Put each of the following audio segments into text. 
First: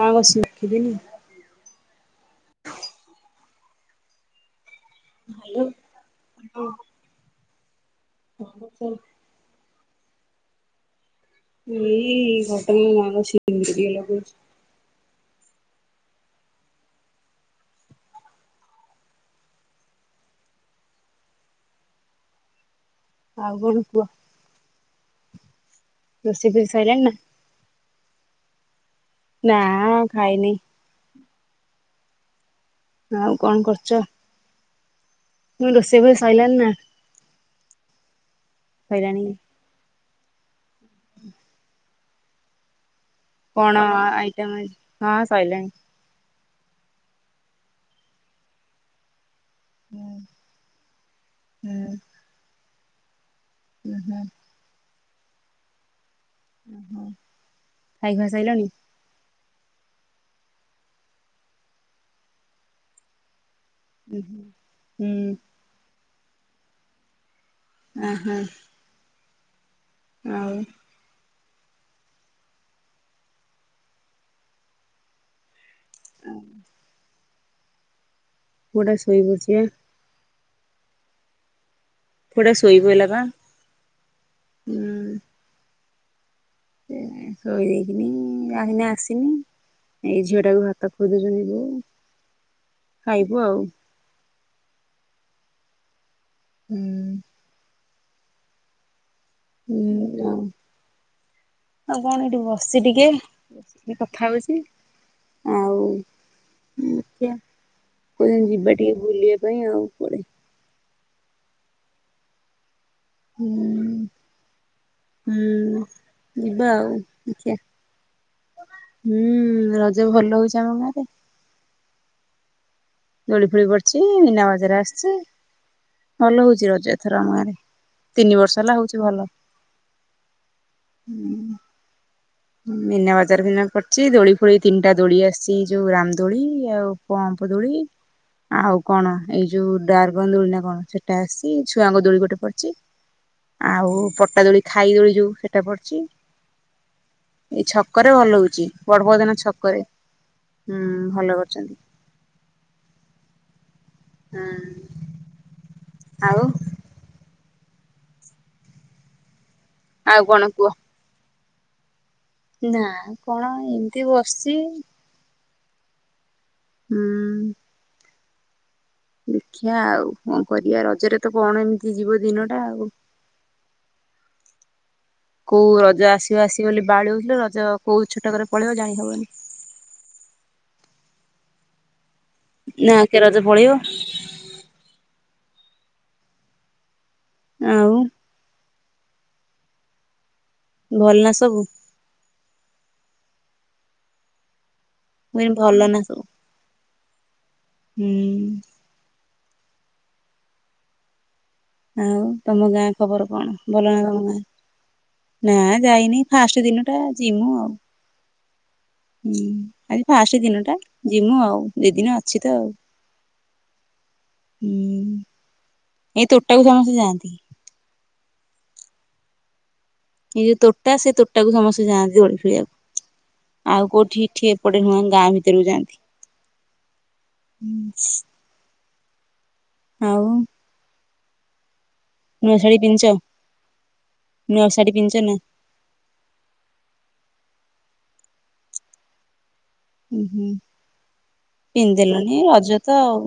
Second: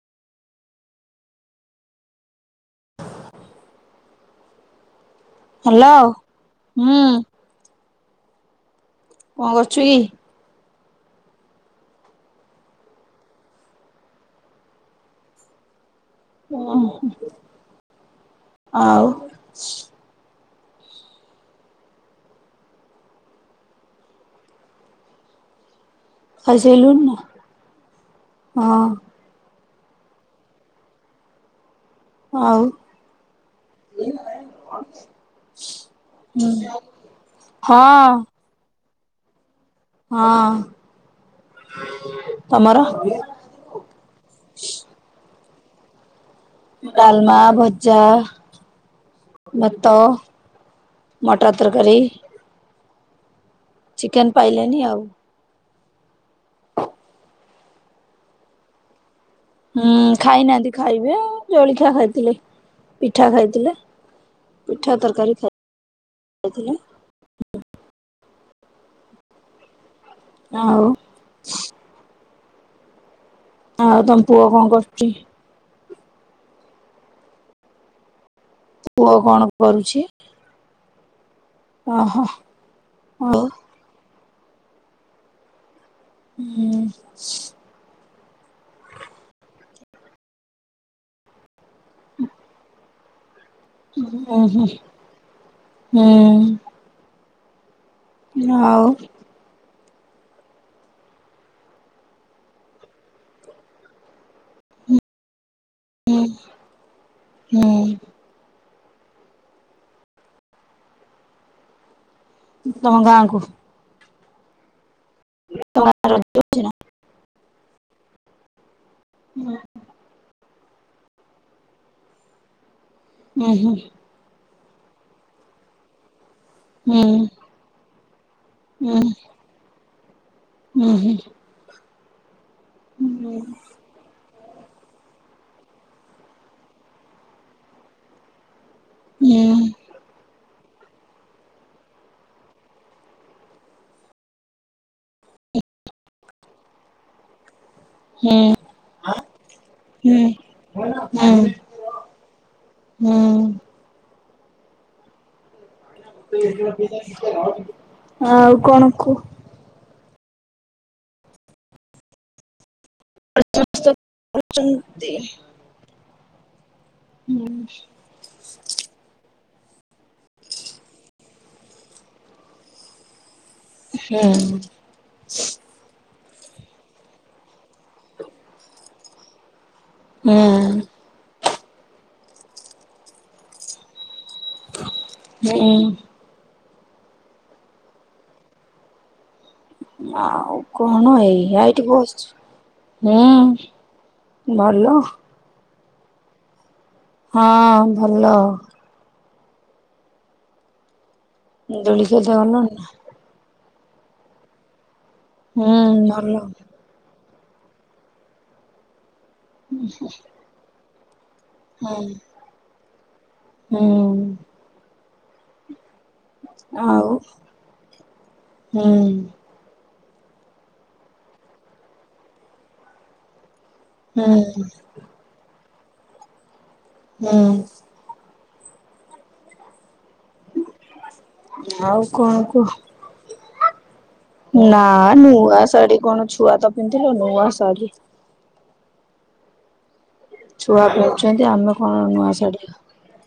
ସାଙ୍ଗ ଶିଖିବିନି hello hello ହୁଁ। କହି ଚାଲ କଣ କରୁଛୁ କି? ଏଇ ଘଟଗାଁ ମାଆଙ୍କ ସିନ୍ଦୂର ଟିକେ ଲଗଉଛି। ଓ ହଁ ଆଉ ଆଉ କଣ କୁହ? ରୋଷେଇ ଫୋଷେଇ ସଇଲାଣି ଖାଇସାଇଲୁଣି ନା? ନା? ନା ଖାଇନି। ଆଉ ଆଉ କଣ କରୁଚ? [unintelligible] ନା ହୁଁ ହଁ। ସଇଲାଣି। ହଁ, ତୋମର? କଣ ଆ, ଆଇଟମ୍ ଆଜି? ହଁ ସଇିଲାଣି। ଡାଲମା, ଭଜା ଭାତ, ହୁଁ ମଟର ହୁଁ ତରକାରୀ। ହୁଁ ହୁଁ ଚିକେନ ପାଇଲେନି ଆଉ। ଓହୋ ଖାଇ ଖଆ ସାଇିଲଣିି। ହୁଁ ଖାଇନାହାନ୍ତି ଖାଇବେ ଆଉ ଜଳଖିଆ ଖାଇଥିଲେ ପିଠା ଖାଇଥିଲେ। ପିଠା ତରକାରୀ ହୁଁ। [inaudible] ଓ ହୋ। ହଉ। [inaudible] ଆଉ ତମ ପୁଅ କଣ କରୁଛି? [inaudible] ପୁଅଟା ପୁଅ କଣ ଶୋଇପଡିଛି ବା କରୁଛି? [unintelligible] ଓହୋ ପୁଅ ଟା ସୋଇପାଇଲା ବା। ଆଉ ହୁଁ। ହୁଁ। ଏଇ ନା ଆସିନି ଏଇ ଝିଅ ଟାକୁ ହାତ ଖୋଦୁଛନ୍ତି ବୋଉ। [unintelligible] [inaudible] ବଉ ଓଁ ହୁଁ। ହୁଁ। ହୁଁ ଆଉ ହୁଁ ଆ ଆଉ କଣ ଏଇଠି ବସି ଟିକେ ଟିକେ କଥା ହଉଛି। ଆଉ ହୁଁ ଦେଖିଆ ହୁଁ। କୋଉଦିନ ଯିବା ଟିକେ ବୁଲିବା ପାଇଁ ଆଉ ପଡେ ତମ ଗାଁକୁ। ହୁଁ। ହୁଁ ତମ ଗାଁର ଯିବା ଆଉ ଦେଖିଆ ହୁଁ ରଜ ଭଲ ହଉଛି ଆମ ଗାଁରେ। ଦୋଳି ଉଁ ଫୁଳି ହୁଁ ପଡିଛି ମିନା ଜେରା ଆସିଛି। ଭଲ ହଉଛି ରଜ ହୁଁ ଏଥର ଆମ ଆଡେ। ତିନି ବର୍ଷ ହେଲା ହୁଁ ହଉଛି ଭଲ। ହୁଁ। ମିନା ହୁଁ ବଜାର ବିନା ପଡିଛି। ଦୋଳି ତିନିଟା ଦୋଳି ଆସିଛି। ଯୋଉ ରାମ ଦୋଳି ଆଉ ପମ୍ପ ଦୋଳି। ଆଉ କଣ ଏଇ ଯୋଉ ଡାର୍ଗନ ଦୋଳି ନା କଣ? ସେଟା ଆସିଛି ଛୁଆଙ୍କ ଦୋଳି ଗୋଟେ ପଡିଛି। ଆଉ ପଟା ଦୋଳି ଖାଇ ଦୋଳି ଯୋଉ ସେଟା ପଡିଛି। ଏଇ ଛକରେ ଭଲ ହଉଛି। ବଡପଦାନ ଛକରେ ହୁଁ ଭଲ ହୁଁ। କରୁଛନ୍ତି। ହୁଁ ହୁଁ ଆଉ [unintelligible] ଆଉ କଣ କୁହ। ଆଉ କଣ କୁହ। ନାଁ କଣ ଏମିତି ବସିଛି। କହୁଛନ୍ତି? [inaudible] ଦେଖିବା ଆଉ କଣ କରିବା ରଜରେ ତ କଣ ଏମିତି ଯିବ ଦିନଟା ଆଉ। ହୁଁ କୋଉ ରଜ ଆଛି? ଆଗ ବୋଲି ବାଉଳେଇ ହୋଉ ଥିଲେ। ରଜ କୋଉ ଛୋଟକରେ ପଲେଇବ ଜାଣି ହବନି। ହୁଁ ନାଁ କେ ରଜ ପଳେଇବ। ହୁଁ ଆଉ ହଁ କଣ ଭଲ ନା ସବୁ ଏଇଆ ଏଇଠି ବସିଛୁ। ହୁଁ ଭଲ। ମୁଇଁ ଭଲ ନା ସବୁ। ହଁ ଭଲ। ହୁଁ। ଦୋଳି ଖେଳିତେ ଆଉ ଗଲଣି ତମ ଗାଁ ନା? ଖବର କଣ? ଗାଁ ଆ ହୁଁ ନାଁ ଯାଇନି ଭଲ ଫାଷ୍ଟ ଦିନ ଟା। ଯି ମୁଁ ଆଉ। ହୁଁ ଆଜି ଫାଷ୍ଟ ଦିନ ଟା। ଯିମୁ ଆଉ ଦି ହୁଁ ଦିନ ଅଛି ତ ଆଉ ହୁଁ । ଏଇ ତୋଟାକୁ ସମସ୍ତେ ଆଉ ଯାଆନ୍ତି। ହୁଁ ଏଇ ଯୋଉ ତୋଟା ସେ ତୋଟାକୁ ସମସ୍ତେ ଯାଆନ୍ତି ଦେଳି ଖୋଲି ବାକୁ । ଆଉ କୋଉଠି ହୁଁ ଏଠି ଏପଟେ ନୁହଁ ଗାଁ ଭିତରକୁ ଯାଆନ୍ତି। ହୁଁ [inaudible] ହୁଁ। ଆଉ ଆଉ କଣ ନୂଆ କୁହ ଶାଢୀ ପିନ୍ଧିଛ ନୂଆ ନା ଶାଢୀ ପିନ୍ଧିଛ ନା ନୂଆ ଶାଢୀ କଣ ଛୁଆ ତ ପିନ୍ଧିଲ ନୂଆ ଶାଢୀ ଉଁ ହୁଁ। ଛୁଆ ପିନ୍ଧୁଛନ୍ତି ଆମେ କଣ ନୂଆ ପିନ୍ଧିଦେଲନି ରଜ ଶାଢ଼ୀ ତ ଆଉ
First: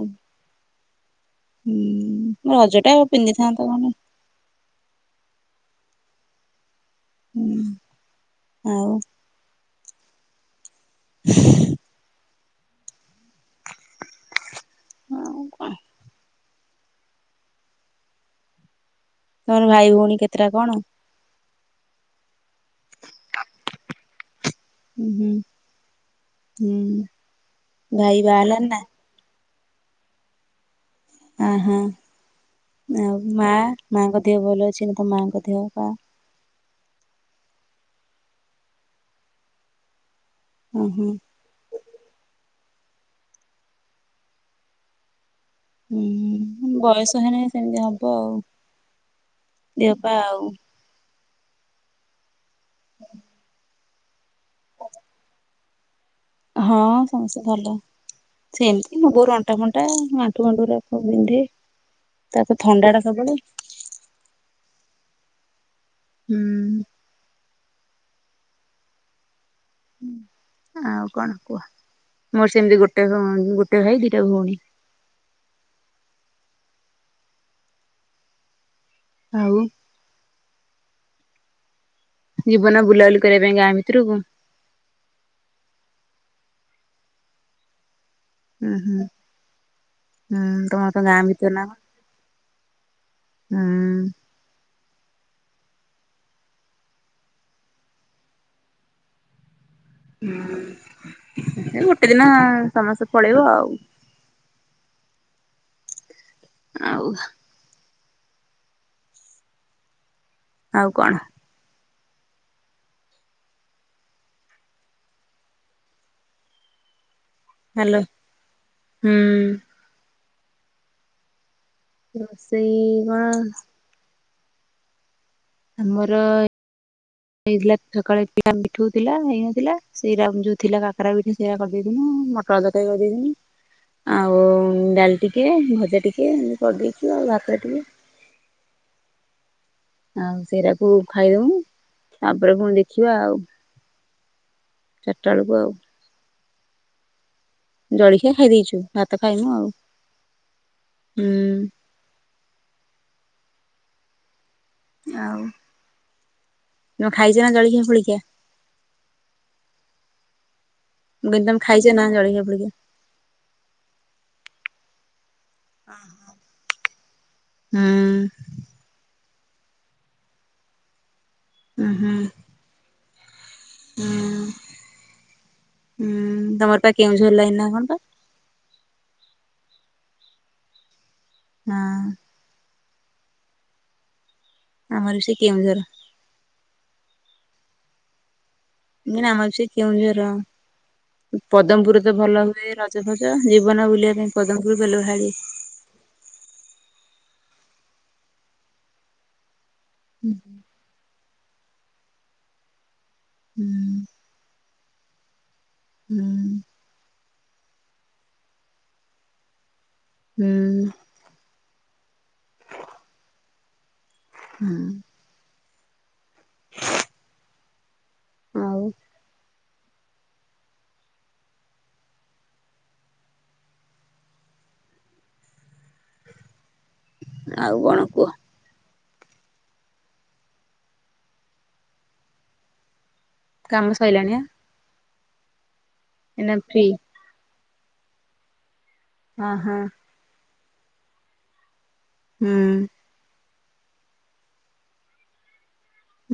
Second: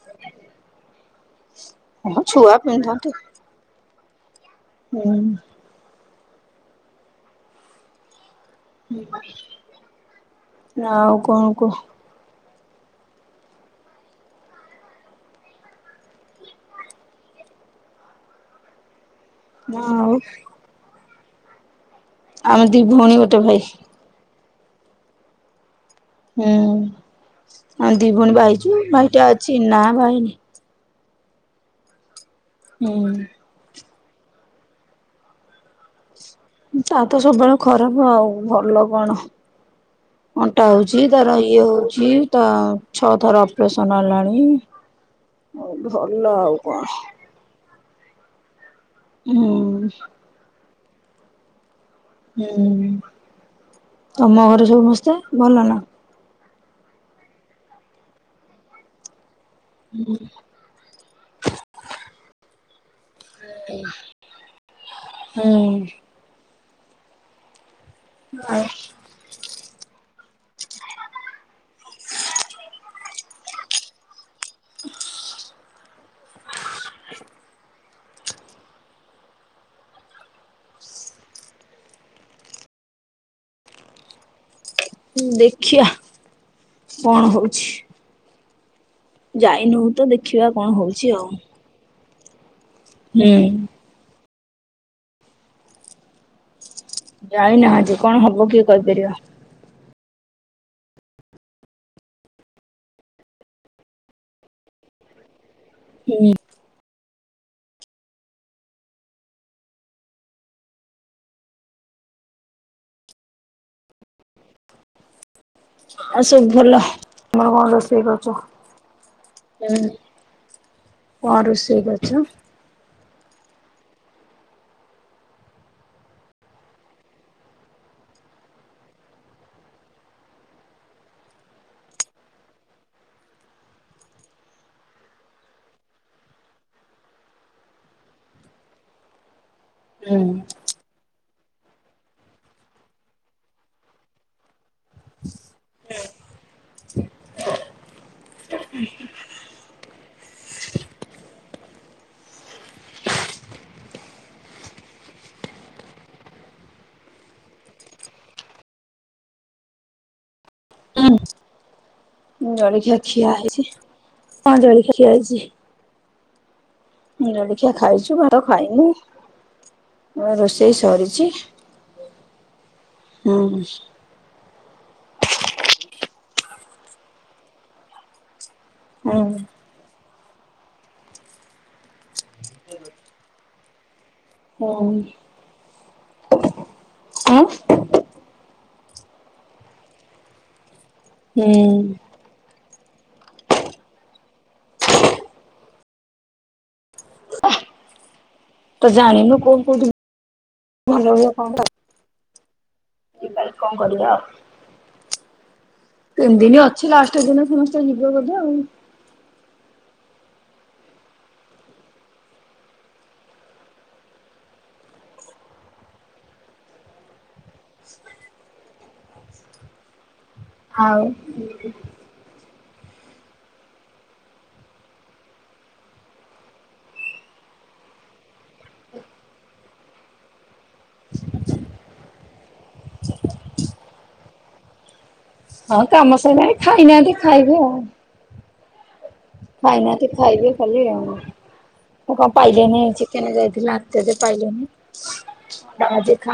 ଛୁଆ ହୁଁ ରଜ ଟା ଆବ ପିନ୍ଧିଥାନ୍ତା କଣ? ହଁ ହୁଁ ଆଉ ହୁଁ ଆଉ କଣ କୁହ? ହଁ କଣ? ତମର ନା ଭାଇ ଆଉ ଭଉଣୀ କେତେଟା କଣ? ଆମେ ଦି ଭଉଣୀ ଗୋଟେ ଭାଇ। ହୁଁ ହୁଁ ହୁଁ ଆ ଦି ଭାଇ ଭଣୀ ବାହା ହେଲାଣି ନା? ବାଇଚୁ ଭାଇଟା। ଚିନା ଭାଇନି ହ ହୁ ଆମ ହୁଁ। ମାଆଙ୍କ ଦେହ ଭଲ ଅଛି ନା ତ ମାଆଙ୍କ ଦେହ ପା ଚା ତ ସବୁବେଳେ ଖରାପ ଆଉ ଭଲ କଣ? ଅଣ୍ଟା ଓହୋ ହଉଛି ତାର ଇଏ ହଉଛି ତ। ଛଅ ଥର ଅପରେସନ ଆଲାଣି। ହୁଁ ବୟସ ହେନ ସେମିତି ହବ। ହ ହୁଁ ଦେହ ପା ଆଉ। ହୁଁ ତମ ଘରେ ସମବୁସ୍ତେ ଭଲ ନା। ହଁ ସମସ୍ତ ଭ ସେମତି ମୋ ବୋଉ ଅଣ୍ଟା ଫଣ୍ଟା ଆଣ୍ଠୁ ଫଣ୍ଟୁ ଗୁରା ବିନ୍ଧେ ତା ପରେ ଥଣ୍ଡା ଟା ସବଲେ [inaudible] ହୁଁ। ହୁଁ। ଆଉ ଆଉ କଣ କୁହ ମୋର ସେମିତି ଗୋଟେ ଭଉ ଗୋଟେ ଭାଇ ଦି ତେ ଭଉଣୀ ହ [inaudible] ଆଉ ଜୀବନ ବୁଲାବୁଲି କରିବା ପାଇଁ ଗାଁ ଭିତରୁକୁ ଦେଖିବା କଣ ହଉଛି। ହୁଁ ଯାଇନୁ ତ ଦେଖିବା ହୁଁ କଣ ତମର ତ ହଉଛି ଗାଁ ଆଉ ଭିତର ନା କଣ? ହୁଁ ଯାଇନାହାନ୍ତି କଣ ହବ କିଏ କହିପାରିବ ହୁଁ ଗୋଟେ ଦିନ ସମସ୍ତେ ପଳେଇବ ଆଉ ହୁଁ ଉ ଆ ଉ ଆଉ କଣ? ଆଉ ସବୁ ଭଲ ତମର କଣ ହାଲୋ ରୋଷେଇ ହୁଁ। କରୀଛ ପ ଋଷୁ ରୋସେଇ ଇ ହଁ [inaudible] ଆମର ହେଇଥିଲା ସକାଳେ ଥିଲା ମିଠୁ ଥିଲା ହେଇନଥିଲା ସେରା ଯୋଉ ଥିଲା କାକରା ପଠା ସେରା କରିଦେଥିଲା ମଟର ତରକାରୀ କରିଦେଇଥିନୁ ଆଉ ଡାଲ ଟିକେ ଭଜା ଟିକେ ଏତି କରିଦେଇଛ ଆଉ ଭାତ ଟିକେ ହୁଁ ଆଉ ସେଇରା କୁ ଖାଇଦଉନୁ ତାପରେ ପୁଣି ଦେଖିବା ଆଉ ଚାରିଟା ବେଳକୁ ଆଉ। ଜଳଖିଆ ଖାଇ ଦେଇେଛୁ ଭାତ ଖାଇନୁ ଆଉ ହୁଁ ଆଉ ନ ଖାଇଛ ନା ଜଳିଖିଆ ଫଳଖିଆ। ବେଦମ ଖାଇସି୍ ଜଳଖିଆ ଖିଆ ହେଇଛି ହଁ ଜଳଖିଆ ଖିଆ ହେଉଛି। ଜଳଖିଆ ଖାଇଛୁ ଭାତ ହୁଁ ଖାଇନୁ। ମୋ ରୋଷେଇ ସରିଛି। ହମ୍ଁ ହୁଁ। ହୁଁ। ହୁଁ। ହୁଁ ତମର ପା କେଉଁଝଲାଇନୀ ନା କଣ? ହଁ। ହଁ। ହୁଁ ଆମର ବି ସେ କେଉଁଝର। ଉଁ ଏ ଆମ ବି ସେୟ କେଁଝର ହୁଁ ପଦମପୁର ତ ଭଲ ହୁଏ ର ଫଚ ଫଚ ଜୀବନ ବୁଲିବା ପାଇଁ ପଦମପୁର ବେଲ ଭାଡି ତ ଜାଣିନୁ କଣ କ ହୁଁ ଭଲ ହୁଏ ହଁ ହଉ। ପଳ କଣ କରିବା ଆଉ ହୁଁ ତ ଦିନି ଅଛି ଲାଷ୍ଟ ଦିନ ସମସ୍ତେ ଯିବ ଗଲେ ଆଉ। ହୁଁ। ହୁଁ। ହ ଆଉ ଆଉ। ଆଉ କଣ କୁହ? କାମ ସୋଇ ଲଣିଆ ହଁ କାମ ସଇନା ବି ଖାଇନାହାନ୍ତି ଖାଇବେ ଆଉ। ହଁ ହଁ ଖାଇନାହାନ୍ତି ଖାଇବେ କଲି ଆ ମୁ ପାଇିଲ ହୁଁ ନେଇ ଚିକେନ ଯାଇ ନାତ ଯେ ପାଇଲେ ନା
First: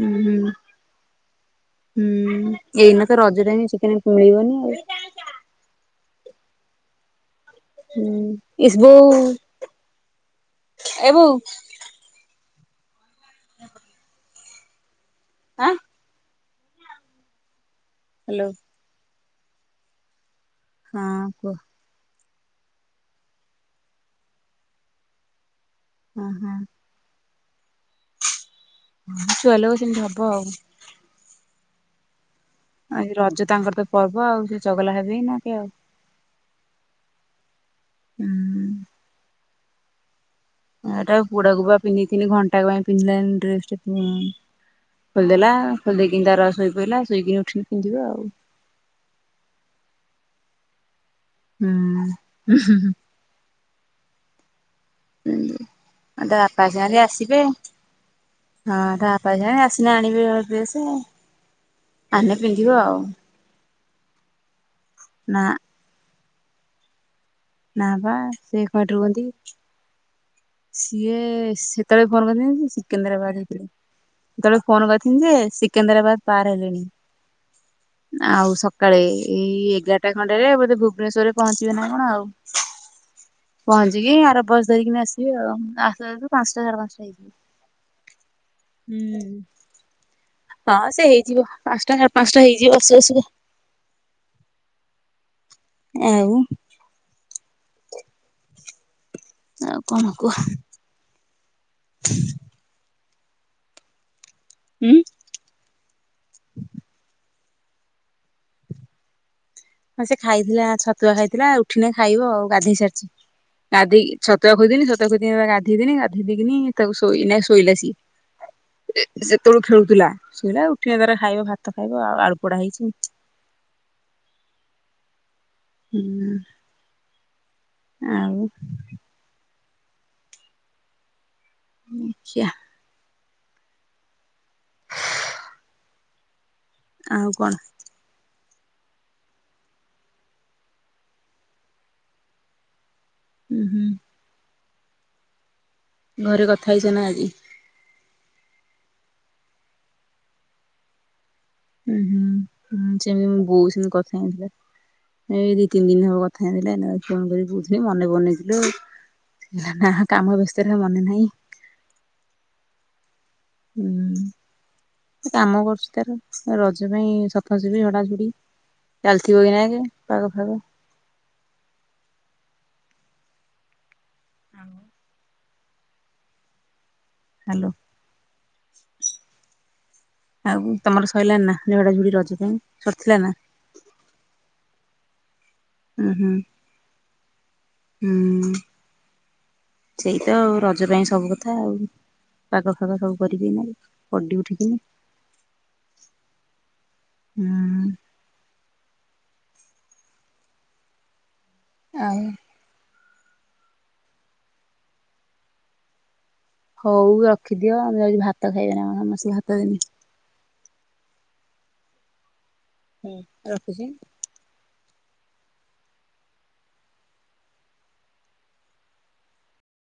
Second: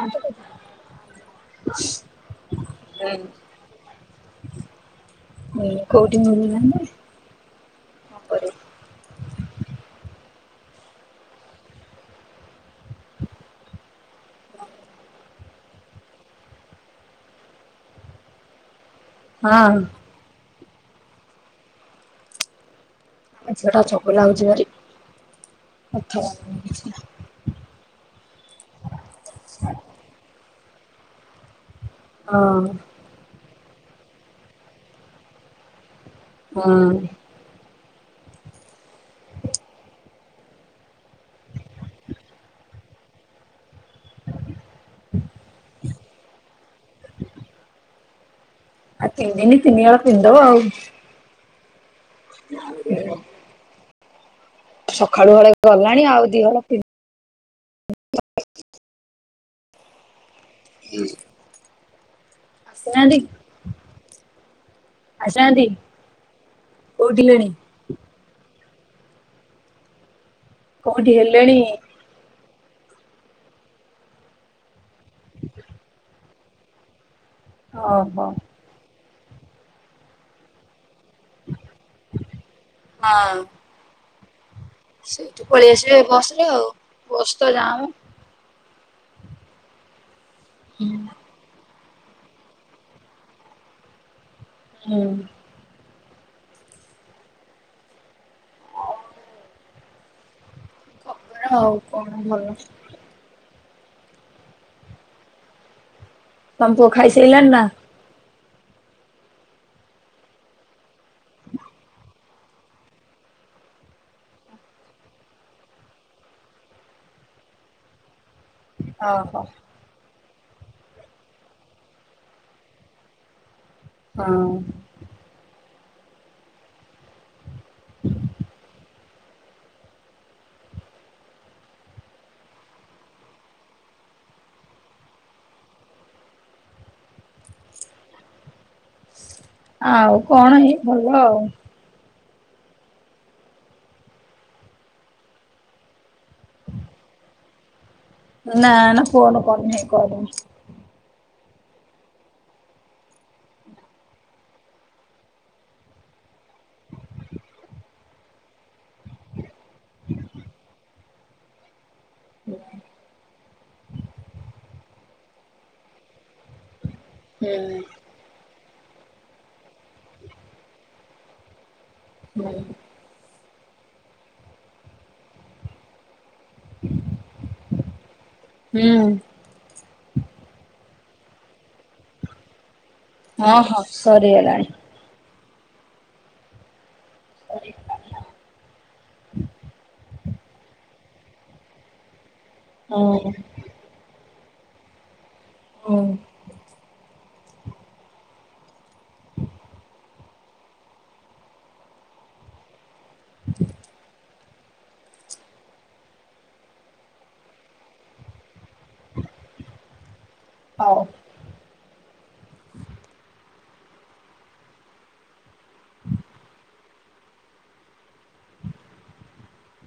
ହୁଁ ହୁଁ ହୁଁ ଏଇନା ତ ରଜରେ ହି ଚିକେନ ମିଳିବନି ଆଉ। ହୁଁ କୋଉଠି ମିଳୁନାହିଁ। ହୁଁ ସ୍ବୁ ଏ ବୋଉ। ହ ହଁ ଆଁ ହ୍ୟାଲୋ ହଁ। ହଁ କୁହ ଆଛଟା ଛକ ଲାଗୁଛି ଭାରି ଆଛ। ହଁ ହଁ ଛୁଆ ଲ ସେମିତି ହବ ଆଉ। ହଁ ଆ ରଜ ତାଙ୍କର ଗୋଟେ ପର୍ବ ଆଉ ସେ ଚଗଲା ହେବେହି ନା କିଏ ଆଉ ହଁ ହୁଁ [inaudible] ଏଟା ପୋଡାକୁ ବା ପିନ୍ଧି ଘଣ୍ଟା ପାଇଁ ପିନ୍ଧିଲାଣି ଡ୍ରେସ ଟା ଖୋଲିଦେଲା ଖୋଲି ଦେଇକି ତାର ଶୋଇ ପିଲା ଶୋଇକ ଉଠିକି ପିନ୍ଧିବ ଆଉ ଆଉ ତିନିଦିନି ତିନିିହଳ ପିନ୍ଧି ଦବ ଆଉ ହୁଁ ଉଁ ହୁଁ ହୁଁ। ସକାଳୁ ଉଁ ହଳେ ଗଲାଣି ଆଉ ଦି ତା ହଳ ବାପାଙ୍କ ପି ସାଙ୍ଗରେ ଆସିବେ ହଁ ତା ବା ପାଇସାଇଲେଣି ଆସିଲେ ଆଣିବେ ଡ୍ରେସେ। ଆମେ ପିନ୍ଧିବ ଆଉ ଆସିନାହାନ୍ତି [inaudible] ଆସିନାହାନ୍ତି। [unintelligible] ନାଁ ବା। ସେ ଏକାଠୀ ରୁହନ୍ତି। କୋଉଠି ସିଏ ହେଲେଣି ସେତେବେଳେ ଫୋନ କରିନାହାଁନ୍ତି ସିକେନ୍ଦ୍ରାବାଦ ହେଇଥିଲେ, ସେତେବେଳେ ଫୋନ କରିଥିଲି ଯେ ସିକେନ୍ଦ୍ରାବାଦ ପାର ହେଲେଣି। ଓହୋ ଆଉ ସକାଳେ ଏଇ ଏଗାରଟା ଖଣ୍ଡରେ ବୋଧେ ଭୁବ୍ ଭୁବେଶ୍ୱରରେ ପହଞ୍ଚିବେ ନା କଣ ଆଉ। ହଁ। [unintelligible] ଆସିବେ ସେଇଠୁ ଆଉ ପଳେଇ ଆସିବେ ଆସୁ ଆସୁ ବସ ରେ ପାଞ୍ଚଟା ଆଉ ସାଢେ ପାଞ୍ଚଟା ହେଇଯିବ। ବସ ତ ଯାମ ହୁଁ। ହଁ ସେ ହେଇଯିବ। ପାଞ୍ଚଟା ସାଢେ ପାଞ୍ଚଟା ହେଇଯିବ ଆସୁ ଆସୁକା। ହୁଁ। ଆଉ। ଆଉ କଣ କୁହ? ଖବର ଆଉ କଣ ଭଲ। ଉଁ। ତମ ପୁଅ ଖାଇସାଇଲାଣି ନା? [inaudible] ହଁ ସେ ଖାଇଥିଲା ଛତ୍ ଛତୁଆ ଖାଇଥିଲା ଉଠିନେ ଖାଇବ ଆଉ। ଗାଧେଇ ସାରିଛି ଗାଧେଇ କି ଛତୁଆ ଖୋଇଦେନି ଛତୁଆ ଖୋଇଦେଇକି ଗାଧେଇ ଦେନି ଗାଧେଇ ଦେଇକିନି ତାକୁ ଶୋଇ ଏଇନା ଶୋଇଲା ସିଏ। ଓହୋ ସେତେବେଳୁ ଖେଳୁଥିଲା। ଶୋଇଲା ଉଠିବ ତାର ଖାଇବ ଭାତ ଖାଇବ ଆଉ ଆଳୁ ପୋଡା ହେଇଛି। ହଁ। ହୁଁ। ଆଉ ମିଚିୟା ଆଉ କଣ? ଆଉ କଣ ଏଇ ଭଲ ଆଉ। ହୁଁ ହୁଁ। ଘରେ କଥା ହେଇଛ ନା ଆଜି ନା ନା ଫୋନ କରିନି କରିନି। ଉୁଁ ହୁଁଁ ହୁଁ ସେମିତି ବୋଉ ସେମିତି କଥା ହେଇଁଥିଲା ଏଇ ଦି ତିନି ଦିନ ହବ କଥା ହେଇଁଥିଲା ଏ ଫୋନ କରି ବୁଝେ ମନେ ବନେଇଥିଲୁ। ନା ନା କାମ ବ୍ୟସ୍ତରେ ଆଉ ମନେ ନାହିଁ। ହୁଁ କାମ କରୁଛି ତାର ର ଜ ପାଇଁ ସଫା ସଫି ଝଡା ଝଡି ଚାଲିଥିବ କି ନାଇଁ ଯେ ପାଗ ଫାଗ। ହୁଁ। ଆମ୍ ହାଲୋ ହୁଁ। ଆଉ ତମର ସଇଲାଣି ନା ଝଡା ଝୁଡି ରଜ ପାଇଁ। ସରିଥିଲା ନା? ହଁ ହଁ ସରିଗଲାଣି। ଉଁ ହୁଁ। ହୁଁ ସେଇ ତଉ ରଜ ପାଇଁ ସବୁ କଥା ଆଉ। ପାଗ ଫାଗ ହଁ ସବୁ କରିକି ଗଲେ ପଡି ଉ ଠିକିନି ହୁଁ। ହୁଁ। ଆଉ ହଉ ରଖିଦିଅ ମୁଁ ଯାଉଚି ଭାତ ଖାଇବି ଏନା ସମସ୍ତିଙ୍କି ଭାତ ଦେମି ହଉ। ହୁଁ ରଖୁଛି।